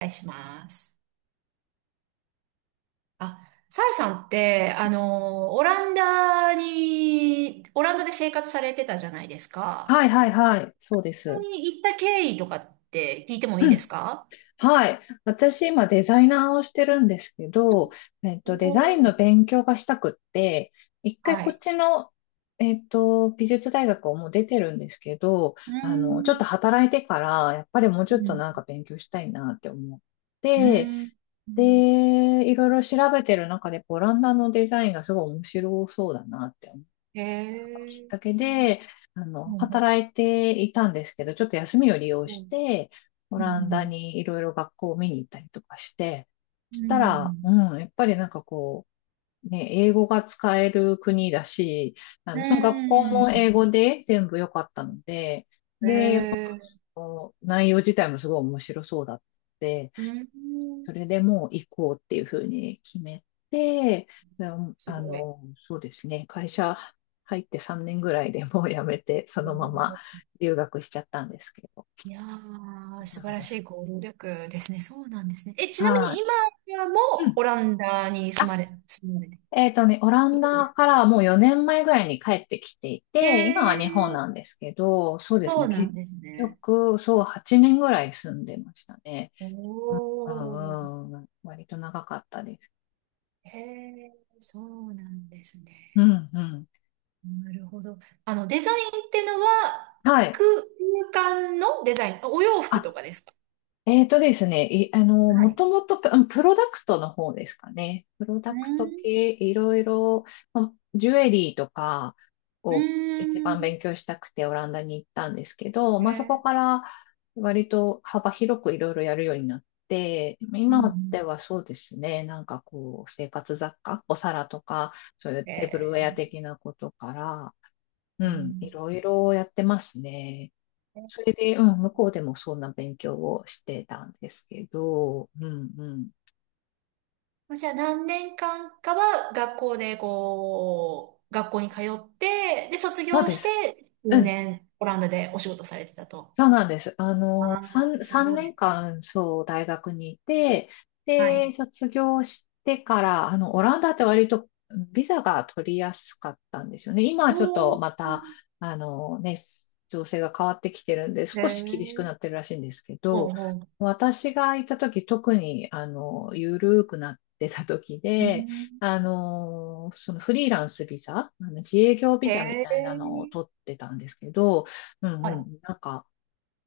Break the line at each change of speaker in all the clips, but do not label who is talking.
お願いします。あ、サイさんって、オランダで生活されてたじゃないですか。
はいはいはい。そうで
オラン
す。
ダに行った経緯とかって聞いて もいい
う
で
ん。
すか？
はい。私今デザイナーをしてるんですけど、
お
デザイン
ー。
の勉強がしたくって、一回
は
こっ
い。
ちの、美術大学をもう出てるんですけど、
うー
ちょっ
ん。
と働いてから、やっぱりもうち
う
ょっと
ん。
なんか勉強したいなって思っ
う
て、
ーん。うん。
で、いろいろ調べてる中で、オランダのデザインがすごい面白そうだなって
へえ。
だけ
うん。
で、
うん。
働いていたんですけど、ちょっと休みを利用
う
し
ん。
て、オ
う
ランダ
ん。
にいろいろ学校を見に行ったりとかして、
う
そしたら、
ん。
やっぱりなんかこう、ね、英語が使える国だし、
うん。
その学
う
校
ん。
も英語で全部良かったので、
へえ。
内容自体もすごい面白そうだって、
うん。
それでもう行こうっていうふうに決めて、うん
す
あ
ごい。
の、そうですね、会社入って3年ぐらいでもう辞めて、そのまま留学しちゃったんですけど。
いやー、
そ
素
う
晴
なん
ら
で
しい
す。
行動力ですね。そうなんですね。え、ちなみに
は
今はも
い。う
う
ん
オランダに
あ、
住まれて
オラ
い
ン
る
ダ
す。
からもう4年前ぐらいに帰ってきてい
へ
て、今
え、
は日本なんですけど、そうです
そ
ね、
うな
結
んですね。
局、そう、8年ぐらい住んでましたね。
お
うん、
ー、
うん、割と長かったです。
へえ、そうなんですね。
うん、うん。
なるほど。デザインってのは、
はい。
空空間のデザイン、あ、お洋服と
あ
かですか？
えーとですね、い、あの、
は
も
い。
ともとプロダクトの方ですかね。プロ
う
ダクト
ん、
系、いろいろ、ジュエリーとか
う
を一番
ん、
勉強したくてオランダに行ったんですけど、
へ
まあ、そこ
え、
から割と幅広くいろいろやるようになって、
うんう
今
ん、
ではそうですね、なんかこう、生活雑貨、お皿とか、そういう
へ
テーブルウェア
え、
的なことから、
う
うん、い
ん。
ろいろやってますね。
え、
それで、
そ
向
う。
こうでもそんな勉強をしてたんですけど、うんうん。
まあじゃあ何年間かは学校でこう、学校に通って、で、卒
そう
業
で
し
す。
て、
う
数
ん
年オランダでお仕事されてたと。
そうなんです。
ああ、
3、
す
三
ご
年
い。
間、そう、大学にいて、
は
で、
い。
卒業してから、オランダって割とビザが取りやすかったんですよね。今はちょっ
お
とま
ー。
た、あのね、情勢が変わってきてるんで、
へ
少し厳しく
え。
なってるらしいんですけ
ほう
ど、
ほう。
私がいた時、特に、緩くなってた時
う
で、
ん。
そのフリーランスビザ、あの自営業ビ
へ
ザみたいなのを
え。
取ってたんですけど、
は
う
い。
ん、なんか、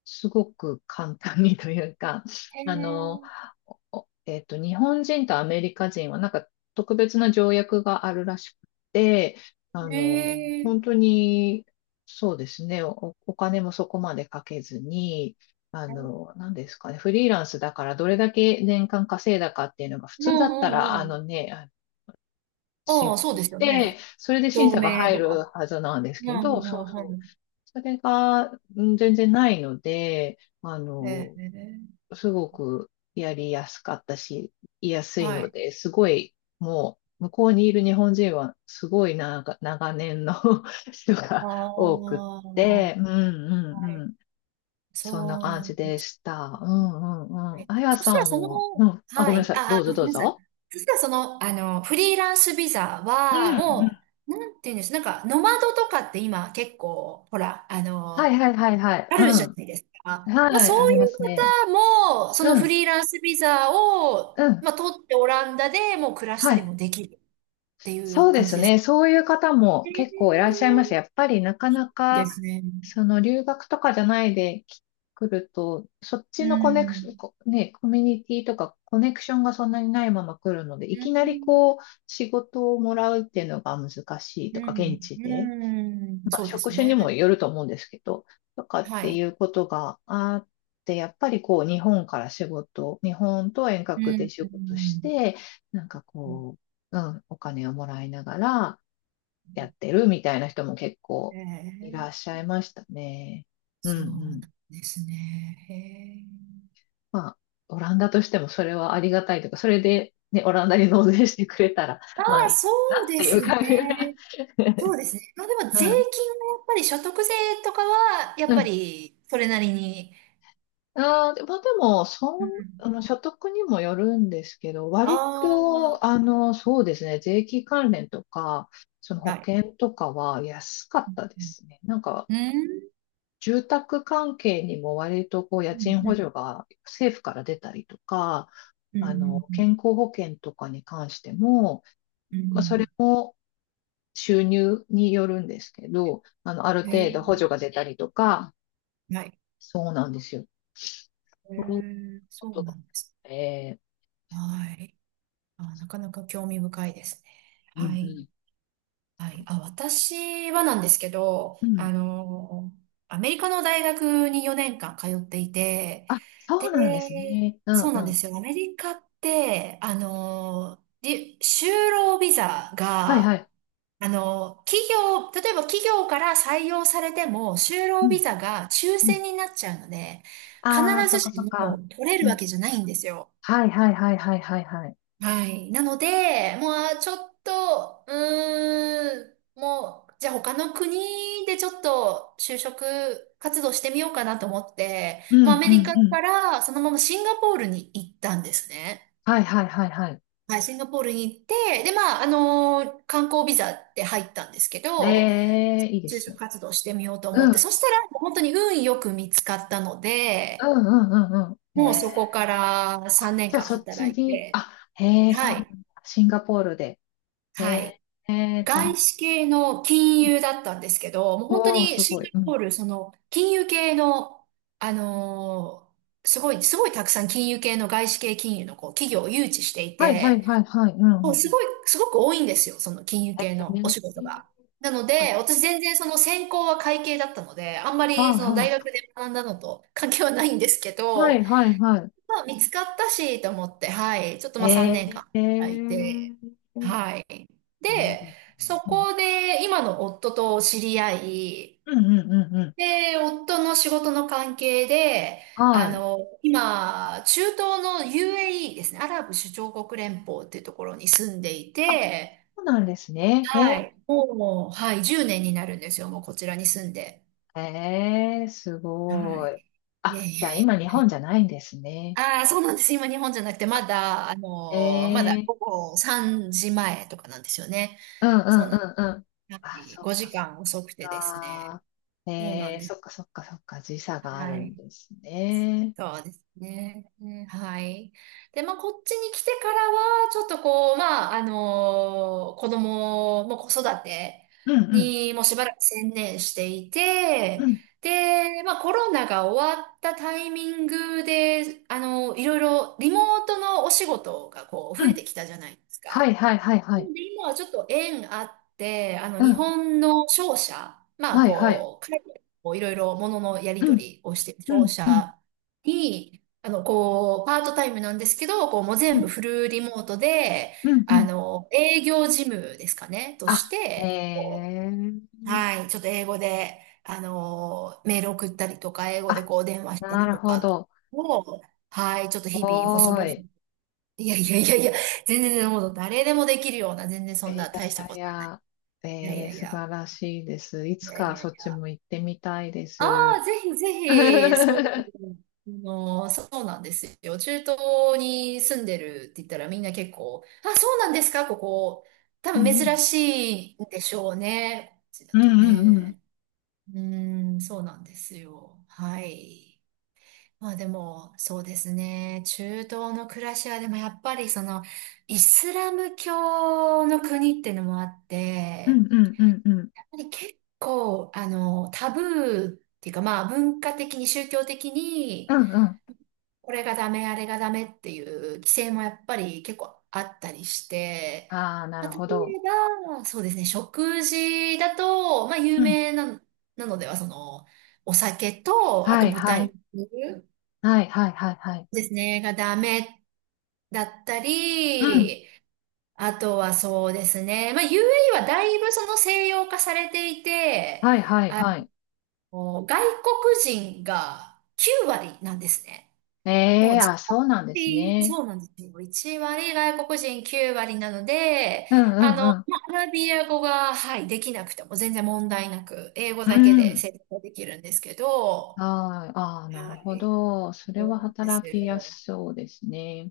すごく簡単にというか、
へ
あの、
え。
おえっと、日本人とアメリカ人はなんか特別な条約があるらしくて、
へえ。
本当に、そうですね、お金もそこまでかけずに、何ですかね、フリーランスだからどれだけ年間稼いだかっていうのが普
うん
通だった
う
ら、
んうん。あ
申
あ、
告
そうです
し
よ
て、
ね。
それで審
照
査が
明
入
と
る
か。
はずなんです
うんう
けど、そう
んうん
そう。
う
それが、うん全然ないので、
ん。へえ。
すごくやりやすかったし、言いやすい
は
の
い。
で、すごい、もう、向こうにいる日本人は、すごいな長年の 人
あ
が多く
あ。
っ
は
て、うんうんう
い。
ん。そんな
そう
感
なん
じ
だ。
でした。うんう
は
んうん。
い。
あや
そしたら
さん
その、
も、うん。あ、ご
は
めんな
い。
さい。ど
あ、
う
あ
ぞ
ごめん
どう
なさい。
ぞ。
そしたらその、フリーランスビザ
うん
は、
う
も
ん。
う、なんていうんです、なんか、ノマドとかって今結構、ほら、
はいはいはいはい。
あ
う
るじゃ
ん。
ないですか。まあ、
は
そ
い、あ
う
り
い
ま
う
すね。
方も、その
う
フ
ん、
リーランスビザを、
うん。
まあ、取ってオランダでもう暮らした
は
り
い。
もできるってい
そ
う
うで
感じ
す
です
ね。
か？
そういう方も
え
結構いらっしゃいます。や
ー、
っぱりなかな
で
か、
すね。
その留学とかじゃない来ると、そっ
う
ちのコネクション、
ん。
コミュニティとかコネクションがそんなにないまま来るので、い
う
き
ん。
なりこう、仕事をもらうっていうのが難しい
う
とか、現
ん。
地で
うん。そうで
職
す
種にも
ね。
よると思うんですけど、とかっ
は
てい
い。
うことがあって、やっぱりこう日本から仕事、日本と遠
う
隔で
ん。
仕
う
事し
ん。
て、なんかこう、お金をもらいながらやってるみたいな人も結
え
構いらっ
え、
しゃいましたね。うん
そうな
う
ん
ん。
ですね。へえ。
まあ、オランダとしてもそれはありがたいとか、それでね、オランダに納税してくれたら、
あ
まあ
あ、
いい
そ
な
う
っ
で
ていう
す
感じ。
ね。そうですね。まあでも
う
税金は
ん。
やっぱり所得税とかは、やっ
う
ぱ
ん
りそれなりに。
まあでも、そ
う
ん、
ん。
あの、所得にもよるんですけど、割
あ
と、
あ、
そうですね、税金関連とか、その
は
保
い。
険とかは安かったで
うん。
すね。なんか、
うん。
住宅関係にも割とこう、家
う
賃補
ん。
助が政府から出たりとか、
うん。
健康保険とかに関しても、
うん。う
まあ、それ
ん。
も収入によるんですけど、ある
へえ。
程度補助が出たりとか、
はい。
そうなんですよ。
へ
そういう
え、
こ
そう
とが
な
あっ
んです。
て
はい。ああ、なかなか興味深いですね。
うん
は
う
い。
ん。
はい。あ、私はなんですけど、
うん
アメリカの大学に4年間通っていて、
そ
で、
うなんですね。う
そ
ん
う
う
なんで
ん。
すよ。アメリカって、り就労ビザ
はいは
が、
い。
企業、例えば企業から採用されても、就
う
労ビ
ん。
ザが抽
うん。
選になっちゃうので、必
ああ、そっ
ず
かそっ
しも
か。
取れ
う
るわ
ん。
けじゃないんですよ。
はいはいはいはいはいはい。
はい。なので、もうちょっと、うーん、もう、じゃあ他の国でちょっと就職活動してみようかなと思って、
うん
もうア
う
メリ
ん
カ
うん。
からそのままシンガポールに行ったんですね。
はいはいはいはい。
はい、シンガポールに行って、で、まあ、観光ビザって入ったんですけ
え
ど、
え、いいで
就
す
職
ね。
活動してみようと思っ
う
て、そ
ん。
したら本当に運よく見つかったの
う
で、
んうんうんうん。え
もう
え。
そこから
あ、
3年
じゃあ
間
そっ
働
ち
い
に、
て、
あ、へえ、そう
は
なんだ。
い、
シンガポールで。え
はい。
え、ええ、
外資系の金融だったんですけど、もう本当
おおー、
に
す
シ
ご
ン
い。う
ガポ
ん。
ール、その金融系の、あのーすごいたくさん金融系の外資系金融のこう企業を誘致してい
はいはい
て、
はいはい。うんうん
も
う
うす
ん。
ごい、すごく多いんですよ、その金融
え
系の
え、
お仕事が。なの
あ、
で、私全然その専攻は会計だったので、あんまりその大学
は
で学んだのと関係はないんですけ
い。は
ど、
いはいは
まあ見つかったしと思って、はい、ちょっと
い。
まあ
え
3年
え。え
間いて、
え
はい。
いいで
で、
すね。
そ
うん、
こで今の夫と知り合い、
うん、うん、うん。うん
で、夫の仕事の関係で、あ
はい。
の、今、中東の UAE ですね、アラブ首長国連邦っていうところに住んでい
あ、
て、
そうなんですね。へ
は
え、
い。もう、はい、10年になるんですよ、もうこちらに住んで。
へえ、す
は
ごい。
い。いや
あ、
い
じ
や
ゃあ
い
今日本じゃないんですね。
や。ああ、そうなんです。今、日本じゃなくて、まだ、あ
へ
のーまだ
え、
午後3時前とかなんですよね。
うん、う
そう
ん、
なんで
うん、うん。あ、
す。
そっか、
5
そっ
時間遅くてですね。
か。へ
そうなん
え、
で
そ
す。
っか、そっか、そっか。時差がある
は
ん
い。
ですね。
そうですね。うん、はい。で、まあ、こっちに来てからは、ちょっとこう、まあ、あのー子供も子育て
うん、うん、
にもうしばらく専念してい
う
て、
ん、
で、まあ、コロナが終わったタイミングで、あのいろいろリモートのお仕事がこう、
う
増えて
ん。
きたじゃないです
は
か。
い、はい、はい、は
な
い。
ので今はちょっと縁あって、
う
日
ん、
本の商社、まあ、
はい、はい。
こう、海外とこういろいろもののやり
う
取
ん、
りをしている
う
商
ん、うん、
社に、こう、パートタイムなんですけど、こう、もう
う
全部
ん、
フルリモートで、
うん、うん。
営業事務ですかね、とし
あ、へ
て、こ
え。
う、はい、ちょっと英語で、メール送ったりとか、英語で
あ、
こう、電話した
な
り
る
と
ほ
か
ど。
を、はい、ちょっと日々、細
おー
々。
い。
いやいやいやいや、全然もう誰でもできるような、全然そ
えー、
ん
い
な大した
やいや
こ
い
とはない。
や、
いやい
え
や
ー、
い
素晴
や、
らしいです。い
い
つ
やい
か
や
そ
い
っち
や。
も行ってみたいで
あ
す。
あ、ぜひぜひ、そう、そうなんですよ。中東に住んでるって言ったらみんな結構、あ、そうなんですか、ここ。多
う
分
んう
珍
ん
しいんでしょうね。こっちだ
うん
と
うん
ね。うーん、そうなんですよ。はい。まあでも、そうですね。中東の暮らしは、でもやっぱりその、イスラム教の国っていうのもあっ
うん
て、
うんうんうんうん
やっぱり結構、タブーっていうか、まあ文化的に宗教的
う
に、
ん
これがダメ、あれがダメっていう規制もやっぱり結構あったりして、
ああー、な
ま
る
あ、例え
ほど。
ば、そうですね、食事だと、まあ、有
うん
名な、なのでは、その、お酒と、あ
は
と
いは
豚
い
肉。
はいはいはいはい。
ですね、がダメだった
うん
り、あとはそうですね、まあ UAE はだいぶその西洋化されていて、
はいはい
あ
はい。
外国人が9割なんですね。も
え
う
えー、
自
あ、そうなんです
分
ね。
そうなんですよ。1割、外国人9割なので、
うんうん
まあ、アラビア語が、はい、できなくても全然問題なく、英語
う
だけ
ん。う
で
ん。
成功できるんですけど、
はい。ああ、なる
は
ほ
い、
ど。それ
そう
は
なんです
働きや
よ。
すそうですね。